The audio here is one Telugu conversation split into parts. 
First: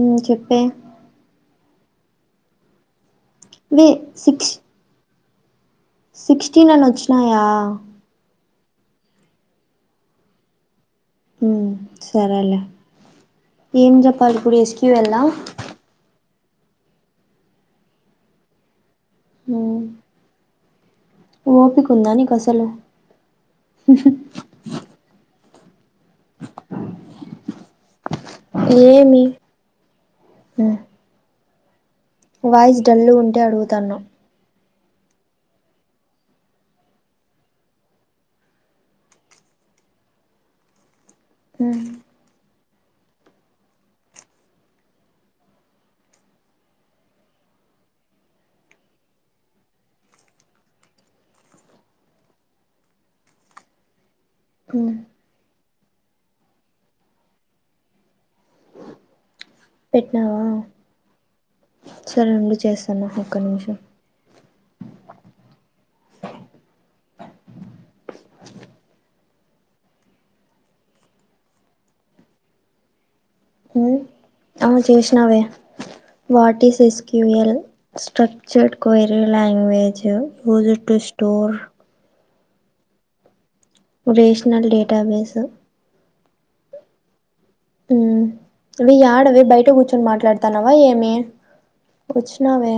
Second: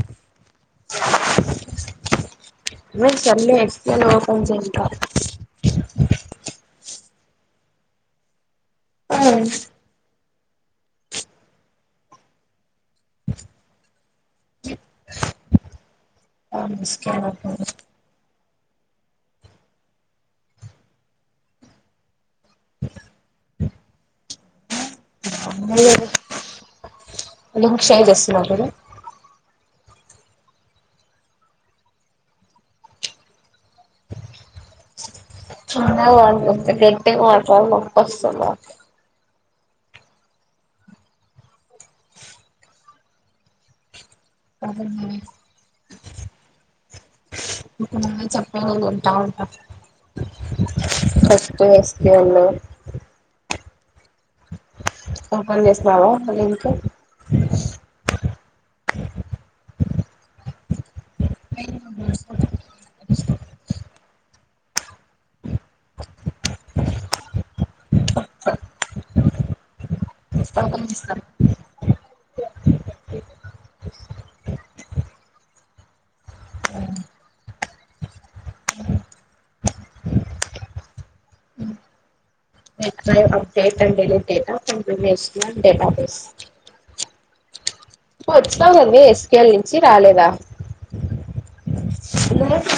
ఊమ్ చెప్పే వే సిక్స్ [unintelligible] సిక్స్టీన్ ననొచ్చినాయా ఊమ్ ఊ సరే లే ఏం జెప్పాలిప్పుడు ఎస్ క్యూ ఎల్ ఆ [unintelligible] ఊ ఓపికుందా నీకసలు [unintelligible] లింక్ షేర్ చేస్తున్నా చూడు ఏమీ ఊ వాయిస్ డల్లుగుంటే అడుగుతాన్న చిన్నగ మాట్లాడతా గట్టిగ మాట్లాడి నొప్పొస్తాందా ఉ అవున ఓకె నువ్వే చెప్పు వింటా ఉంటా ఫస్ట్ ఎస్ క్యూ ఎల్ మ్మ్ ఓపెన్ చేసినావ లింక్ పెట్నవా సరే ఉండు చేస్తను ఒక్క నిమిషం పంపించిన ఆ చేసినా వే what is S Q L structured query language use it to store [inaudible] update and delete data rational D B S database database మ్మ్ నువ్వు వచ్చినావు వే కదవే యాడ వే ఎస్క్యూఎల్ బయట నుంచి కూర్చుని రాలేదా మాట్లాడతానవా ఏమి కూచున్న వే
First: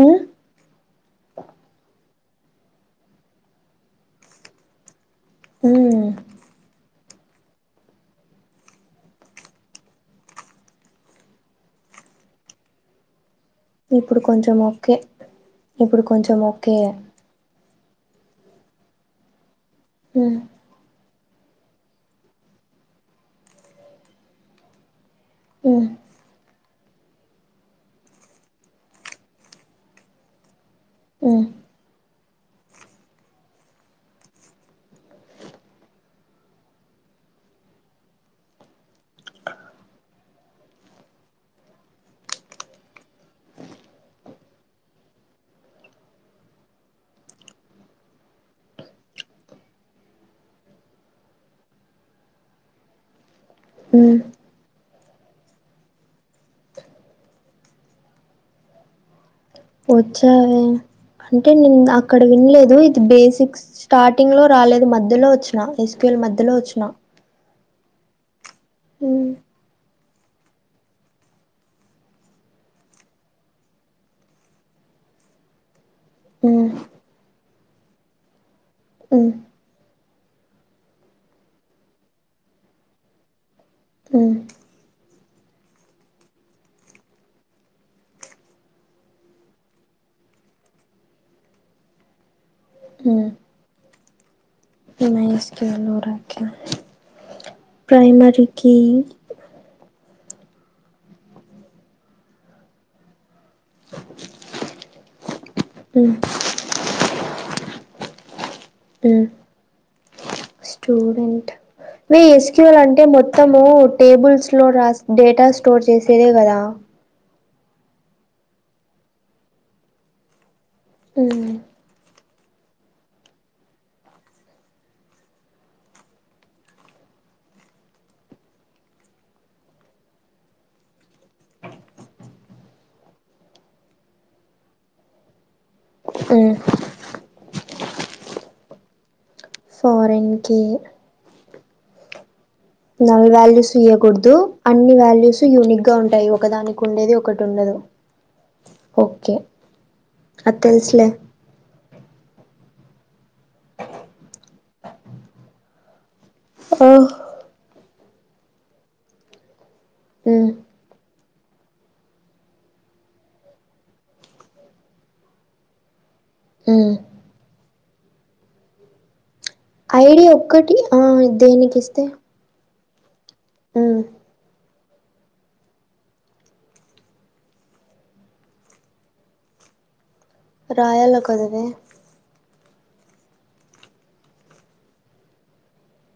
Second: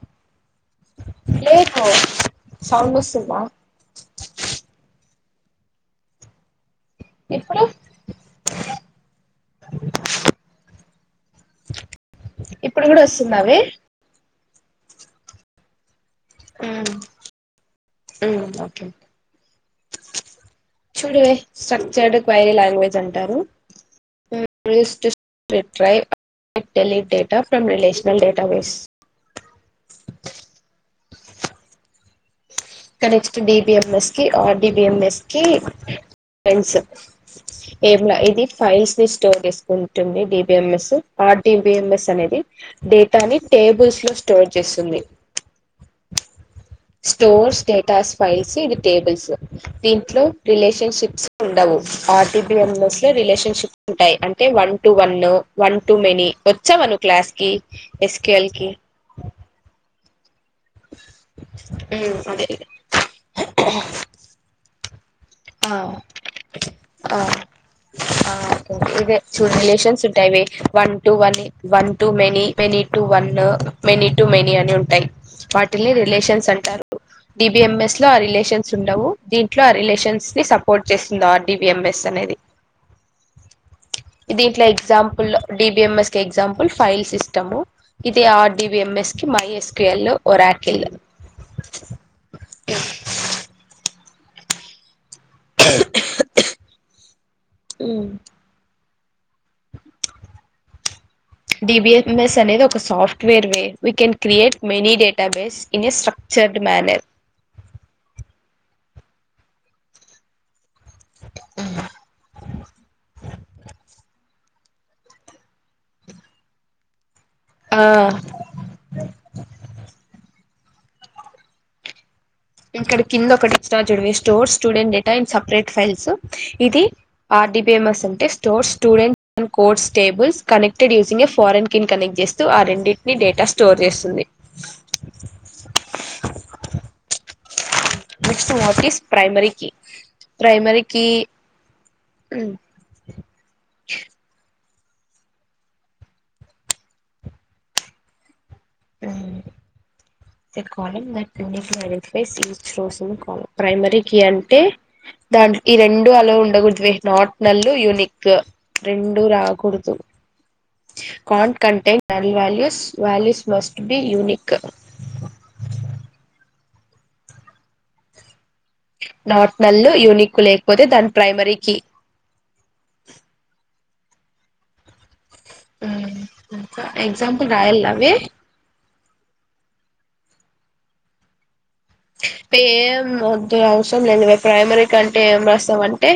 మ్మ్ పెట్టుకో సౌండ్ వస్తుందా మ్మ్ ఎప్పుడు ఇప్పుడు కూడా వస్తుంద వే ఇప్పుడు కొంచెం ఓకె ఇప్పుడు కొంచెం ఒకే మ్మ్ ఓకే ఉమ్ చూ వే స్ట్రక్చర్డ్ క్వైరీ లాంగ్వేజ్ అంటారు మ్మ్ [inaudible] VIT um drive delete data from relational database మ్మ్ ఇంక next D B M S కి R D B M S కి ఫెండ్స్ ఇట్ ఏం ల్యా ఇది ఫైల్స్ ని స్టోర్ చేసుకుంటుంది D B M S R D B M S అనేది డేటాని టేబుల్స్ లో స్టోర్ చేస్తుంది స్టోర్స్ డేటాస్ ఫైల్స్ ఇది టేబుల్స్ దీంట్లో రిలేషన్షిప్స్ ఉండవు ఆర్టీబిఎంఎస్ లో రిలేషన్ షిప్ ఉమ్ ఉంటాయి అంటే one to one one to many వచ్చావా నువ్వు క్లాస్ కి ఎస్ క్యూ ఎల్ కి వచ్చా అంటే నేను అక్కడ అదే వినలేదు బేసిక్స్ స్టార్టింగ్ లో రాలేదు మధ్యలో వచ్చినా ఆ ఎస్ క్యు ఎల్ మధ్యలో వచ్చిన ఆ ఆ ఓకే ఇదే ఉమ్ టూ రిలేషన్స్ ఉంటాయి ఇవి one to one one to many many to one many to many అని ఉంటాయి వాటిని రిలేషన్స్ ఉమ్ అంటారు డి బి ఎం ఎస్ లో ఆ రిలేషన్ న్స్ ఉండవు ఉమ్ దీంట్లో ఆ రిలేషన్స్ ని సపోర్ట్ చేస్తుంది R D B M S అనేది ఉమ్ దీంట్లో example D B M S కి ఎగ్జాంపుల్ ఫైల్ సిస్టము ఇది R D B M S కి my S Q L Oracle my S Q L Oracle primary కి డి బి ఎం ఎస్ అనేది ఒక software way we can create many database ఇది ఉమ్ స్ట్రక్చర్డ్ మనర్ మ్మ్ స్టూడెంట్ వే ఎస్ క్యు ఎల్ అంటే మొత్తము టేబుల్స్ లో రాస్ డేటా స్టోర్ చేసేదే గదా ఆ మ్ ఇక్కడ కింద ఒకటి ఇచ్చిన చుడవే store student data in separate files ఇది ఆర్డీబిఎంఎస్ అంటేటోర్ student codes tables connected using foreign connect చేస్ తో ఆ రెండింటిని డేటా స్టోర్ చేస్తుంది మ్ నెక్స్ట్ వీటి ఇస్ ప్రైమరికి ఫారెన్ కి ప్రైమరకి మ్ నల్ వాల్యూస్ ఇయ్యకూడదు అన్ని వాల్యూస్ యూనిక్ గా ఉంటాయి ఒకదానికి ఉండేది ఒకటి ఉండదు [unintelligible] ఓకే అది అన్ని తెలుసులే [unintelligible] కాల్ ప్రైమరీకి అంటే దాంట్ ఈ రెండు అలో ఉండకూడదు ఓ వే నాట్ నల్లు యూనిక్ రెండు రాకూడదు మ్మ్ can't contain null values values must be unique um not null ID unique ఒక్కటి లేకపోతే ఆ దాని ప్రైమరీకి దేనికి మ్ మ్ ఎగ్జాంపుల్ రాయల్లా అవి రాయల కొదవే పేం వద్దు అవసరం లేదులె ప్రైమరీ కంటే ఏం రాస్తాం అంటే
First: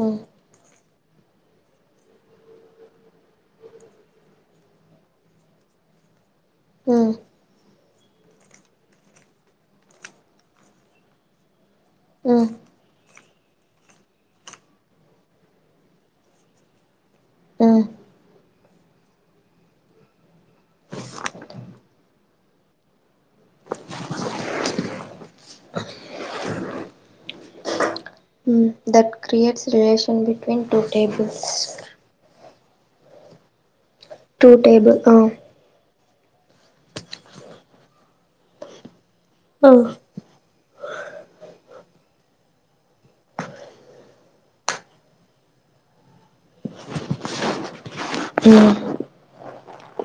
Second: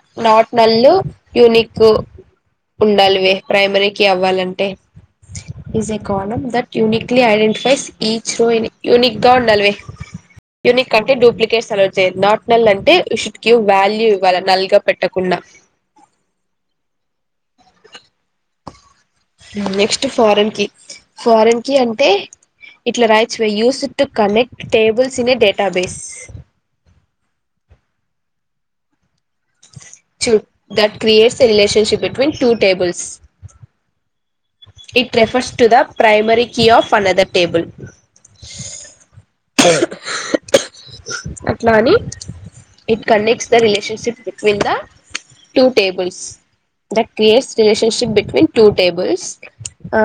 మ్మ్ నాట్ నల్లు యూనిక్ ఉండాలివే ప్రైమరీకి అవ్వాలంటే is a column that hmm uniquely identifies each row unique గా ఉండాలీవే యూనిక్ అంటే డూప్లికేట్స్ అలో చేయరు నాట్ మ్మ్ నల్ అంటే యూషుడ్ వాల్యూ ఇవ్వాల నల్గా పెట్టకుండా ఆ నెక్స్ట్ ఫారెన్ కి ఫారెన్ కి అంటే ఇట్ల రాయొచ్చు why use it to connect tables in a database hmm that creates relation చూడ్ between two that creates tables a relationship between two tables two table ఆ it refers to the primary key of another table ఆ అట్లా అని it connects the relationship between the two tables that creates relationship between uh two tables ఆ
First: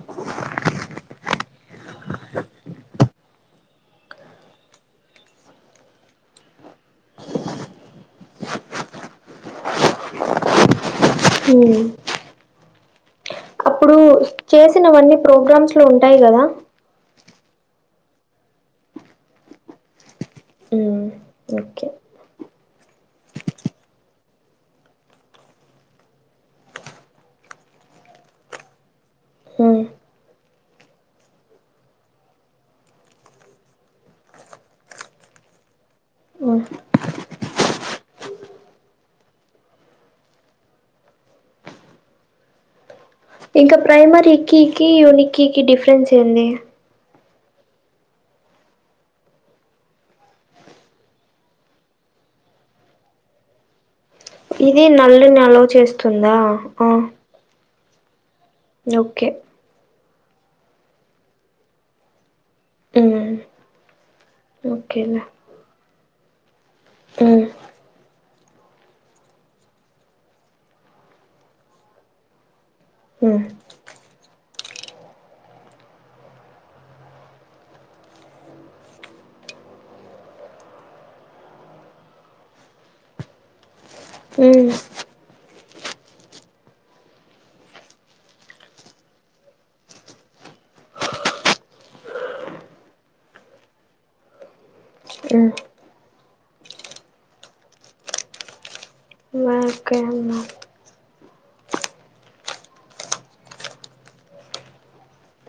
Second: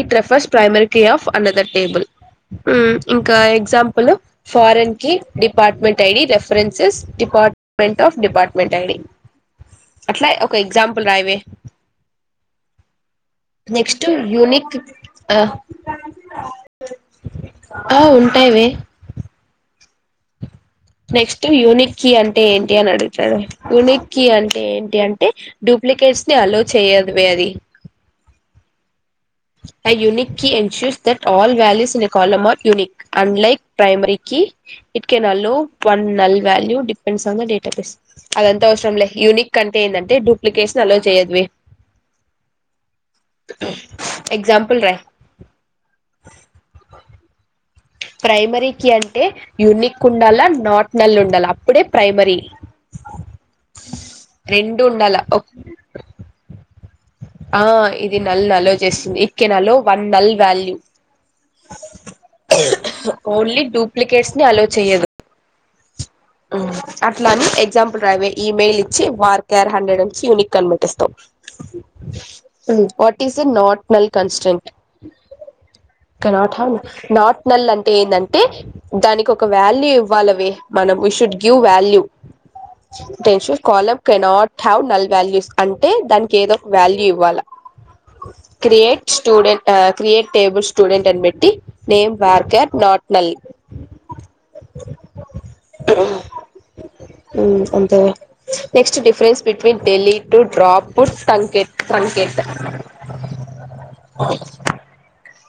it refers primary key of another table మ్ ఇంకా ఎగ్జాంపుల్ ఫారెన్ కి department ID references department of department ID అట్లా ఒక ఎగ్జాంపుల్ రాయవే మ్ నెక్స్ట్ యూనిక్ చేసినవన్నీ ఆ ప్రోగ్రామ్స్ లో ఉంటాయి కదా ఆ ఉంటాయివే మ్ నెక్స్ట్ యూనిక్ కీ అంటే ఏంటి అని అడుగుతాడు యూనిక్ కీ అంటే ఏంటి అంటే డూప్లికేట్స్ ని అలో చేయదువే అది um a unique key ensures that all values in a column are unique unlike ప్రైమరీకి it can నలో one null um value depends on the database అదంతా అవసరం లే యూనిక్ కంటే ఏంటంటే డూప్లికేట్స్ నీ అలో చేయదువే ఇంకా ప్రైమరీ ఎగ్జాంపుల్ కీకి రాయ్ యూని కీ కి డిఫరెన్స్ ఏంది ప్రైమరీకి అంటే యుూనిక్ ఉండాలా నాట్ నల్ ఉండాల అప్పుడే ప్రైమరీ ఇది రెండు ఉండాల నల్లు నీ ఆలో చేస్తుందా ఆ ఆ ఇది నల్ని అల్లో చేస్తుంది okay ఇటికెనెలో one null value um only duplicates ని అలో చేయదు ఓకేలే అట్ల ఉమ్ అని ఎగ్జాంపుల్ రాయివే ఇమెయిల్ ఇచ్చి వార్కర్ హండ్రెడ్ ఇచ్చి యూనిక్ అని పెట్టేస్తావ్ what is um a not null constant not null అంటే ఏందంటే దానికి ఒక వ్యాల్యూ ఇవ్వాలవే మనం we should give value దేషూల్డ్ column cannot um have null values అంటే దానికి ఏదో ఒక వ్యాల్యూ ఇవ్వాల create student create table student అని బట్టి name varchar not null um మ్మ్ అంతేవే next difference between okay delete అమ్మా డ్రాప్ పుట్ తంకేత్ ట్రంకేట్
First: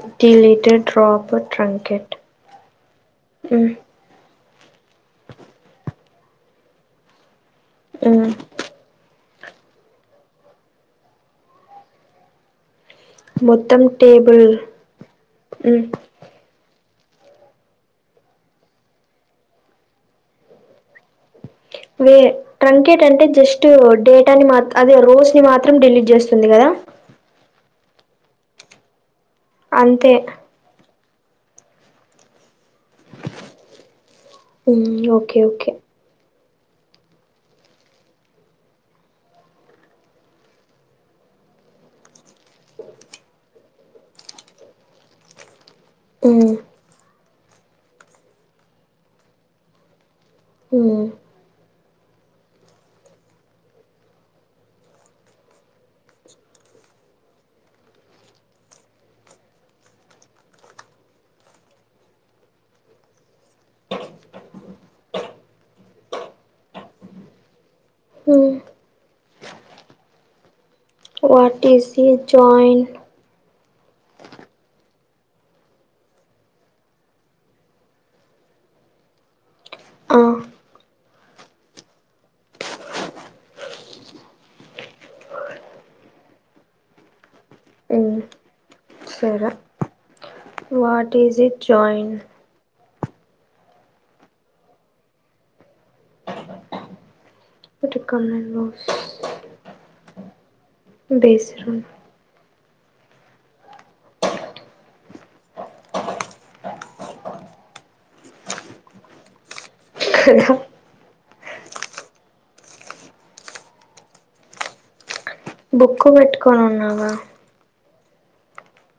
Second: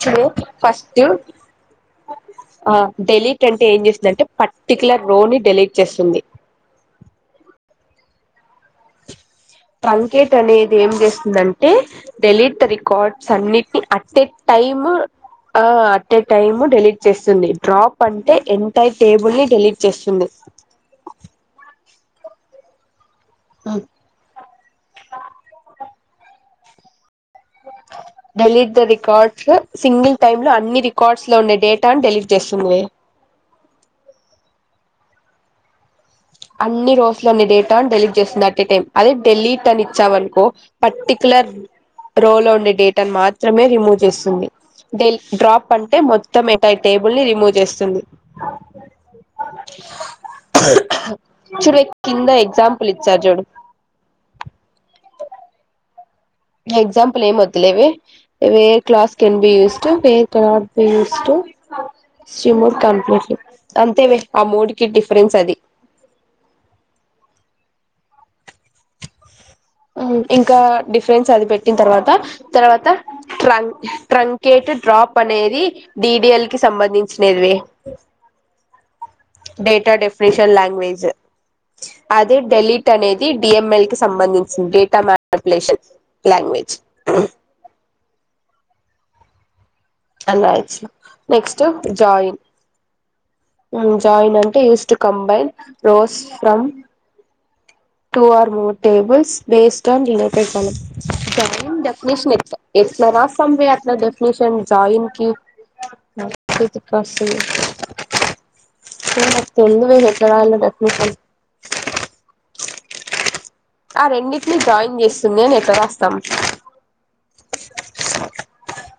చూడు డిలీటెడ్ ఫస్ట్ డ్రాప్ ట్రంకెట్ ఆ డెలీట్ అంటే ఉమ్ ఏం చేస్తుందంటే పర్టిక్యులర్ రో ని డెలీట్ చేస్తుంది మ్మ్ ట్రన్కేట్ అనేది ఏం చేస్తుందంటే డెలీట్ రి కాడ్స్ అన్నిటిని మొత్తం అట్ ఎ టేబుల్ టైమ్ ఆ um at a time delete చేస్తుంది డ్రాప్ అంటే ఎంటైర్ టేబుల్ ని డెలీట్ చేస్తుంది వే ట్రంకేట్ అంటే జస్ట్ డేటాని మా అదే రోస్ ని మాత్రం డిలీట్ చేస్తుంది కదా డెలీట్ ద రికార్డ్స్ అంతే సింగిల్ టైమ్ లో అన్ని రిక్ కార్ట్స్లో ఉండే డేటాను డెలిట్ చేస్తుంది వే మ్మ్ ఓకే ఓకే అన్ని రోస్ లో ఉండే డేటా ని డెలీట్ చేస్తుంది అట్ ఎ టైం అదే డెలీట్ అని ఇచ్చావనుకో పర్టికులర్ రోలో ఉండే డేటాని మాత్రమే రిమూవ్ చేస్తుంది డెలి డ్రాప్ పంటే మొత్తం మ్మ్ ఎంటైర్ టేబుల్ని రిమూవ్ చేస్తుంది మ్మ్ చూడు వె కింద ఎగ్జాంపుల్ ఇచ్చారు చూడు ఎగ్సాంపల్ ఏమొద్దులేవే where clause can be used where where cannot be used సి మూడ్ కంప్లీట్లీ అంతే వే ఆ మూడ్ కి డిఫరెన్స్ అది హ్మ్ ఇంకా డిఫరెన్స్ అది వాట్ పెట్టిన ఈస్ ది తర్వాత జాయిన్ తర్వాత ట్రం ట్రంకేట్ డ్రాప్ అనేది డిడిఎల్ కి సంబంధించినేది వే డేటా ఆ డెఫనేషన్ లాంగ్వేజ్ అదే డెలీట్ అనేది డి ఎం ఎల్ కి సంబంధించి డేటా మానిపులేషన్ లాంగ్వేజ్ అ సరే అనాయిచ్చినా what is a next join join అంటే use to combine rows from ఉటు two or more tables based on related ఫలం బేస్డ్ ట్రైం ఆన్ ద నిష్ నెప్ ఎట్లా రాస్తాం వే అట్లా డెఫినిషన్ జాయిన్ కి [unintelligible] తెల్దు వే ఎట్ల కదా రాయాలో డెఫినిషన్ ఆ రెండిటినీ జాయిన్ చేస్తుంది అని ఎట్ల బుక్ రాస్తాం పెట్టుకొని ఉన్నావా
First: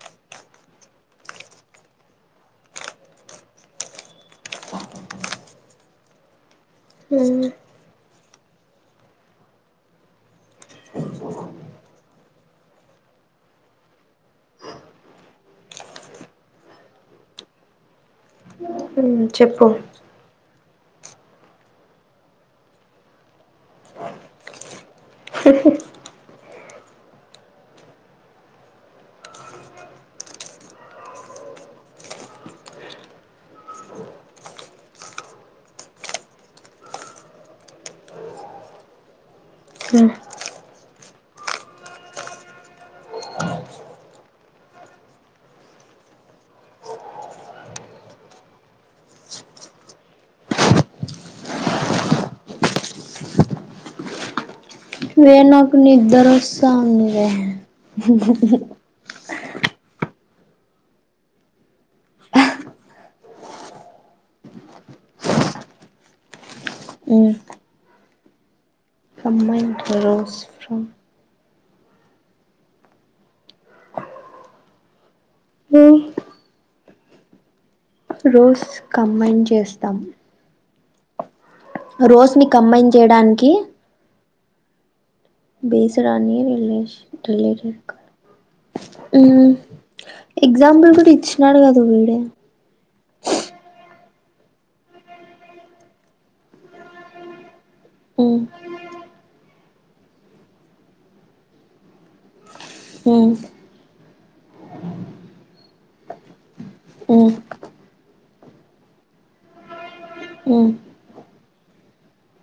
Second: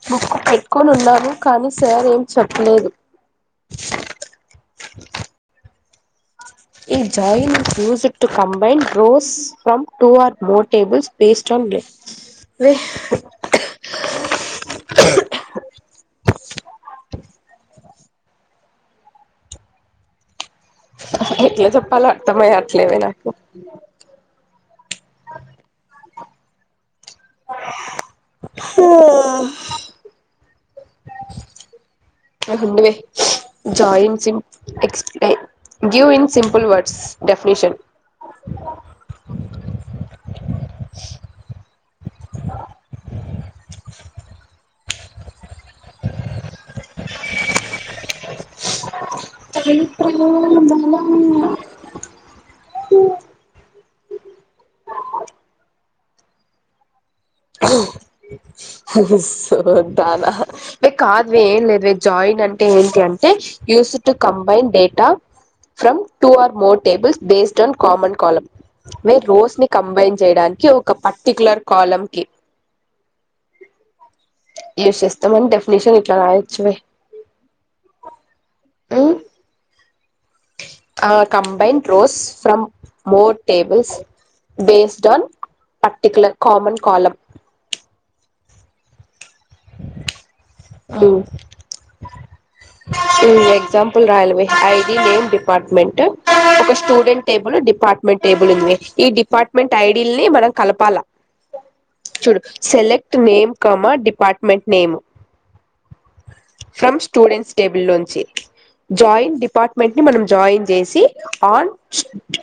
బుక్కు పెట్టుకొని ఉన్నాను కానీ సార్ ఏం చెప్పలేదు ఈ మ్మ్ join used to combine rows from two or more tables taste and వే ఉమ్ చెప్పు ఎట్ల చెప్పాల అర్తమే కావట్లేదే నాకు [inaudible] హా ఆ హుండవే joins in x ray give in simple words definition మ్మ్ [inaudible] అంతో బలం వే నాకు నిద్దరస్ తా ఉంది వే అయ్యో సోది దానా ఏ కాదు వే ఏం లేదు వే జాయిన్ అంటే ఏంటి అంటే use to combine data from two or more tables hmm based on common column వే రోస్ ని కంబైన్డ్ కంబైన్ రోస్ చేయడానికి ఫ్రమ్ ఒక పర్టిక్యులర్ కాలం కి యూజ్ చేస్తాం అని డెఫినీషన్ మ్మ్ ఇట్లా రాయొచ్చు వే రోస్ కంబైన్ చేస్తాం ఆ కంబైన్ రోస్ ని ఫ్రమ్ కంబైన్ మోర్ చేయడానికి tables based on particular common column టలరు కా [inaudible] ఊ ఎగ్సాంపుల్ కూడా ఇచ్చినాడు కదా వీడే ఊ ఎగ్సాంపుల్ రాయల వే ఐ డి నేమ్ డిపార్ట్మెంట్ ఒక student table department um table ఉంది వే ఈ డిపార్ట్మెంట్ ఐ డి ల్ని మనం కలపాల చూడు select um name comma department name from um students table లోంచి జాయిన్ డిపార్ట్మెంట్ ని మనం జాయిన్ ఉమ్ చేసి on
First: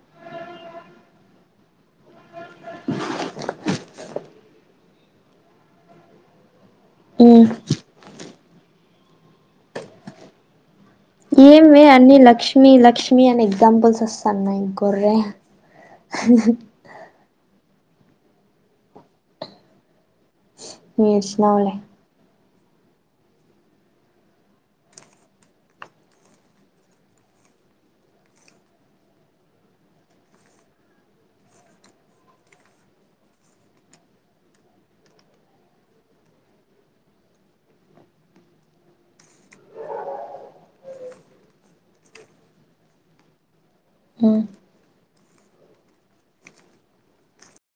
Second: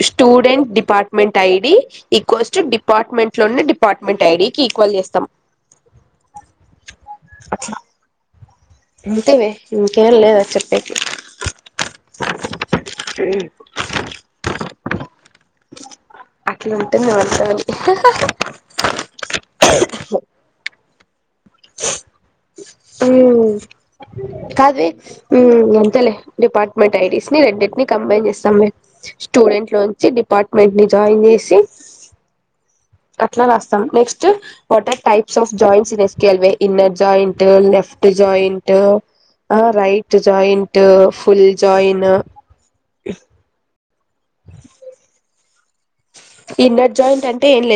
student department I D equals to department లోని డిపార్ట్మెంట్ ఐ డి కి ఈక్వల్ చేస్తాం ఊ అంతే వే ఇంకేం లేదా చెప్పేకి ఏమె అన్ని లక్ష్మి లక్ష్మి అని ఎగ్జాంపుల్స్ వస్తాన్నయి గుర్రా ధన్యవాదాలు ఏడ్సినావులే మ్మ్ కాదువె మ్మ్ అంతేలే డిపార్ట్మెంట్ ఐడిస్ ని రెండిటిని కంబైన్ చేస్తాములే స్టూడెంట్ లోంచి డిపార్ట్మెంట్ ని జాయిన్ చేసి అట్ల రాస్తాం next what are types of joints in a కెల్వే ఇన్నర్ జాయింట్ లెఫ్ట్ జాయింట్ ఆ రైట్ జాయింట్ ఫుల్ జాయిన్ మ్మ్ ఇన్నర్ జాయింట్ అంటే ఏం లేద్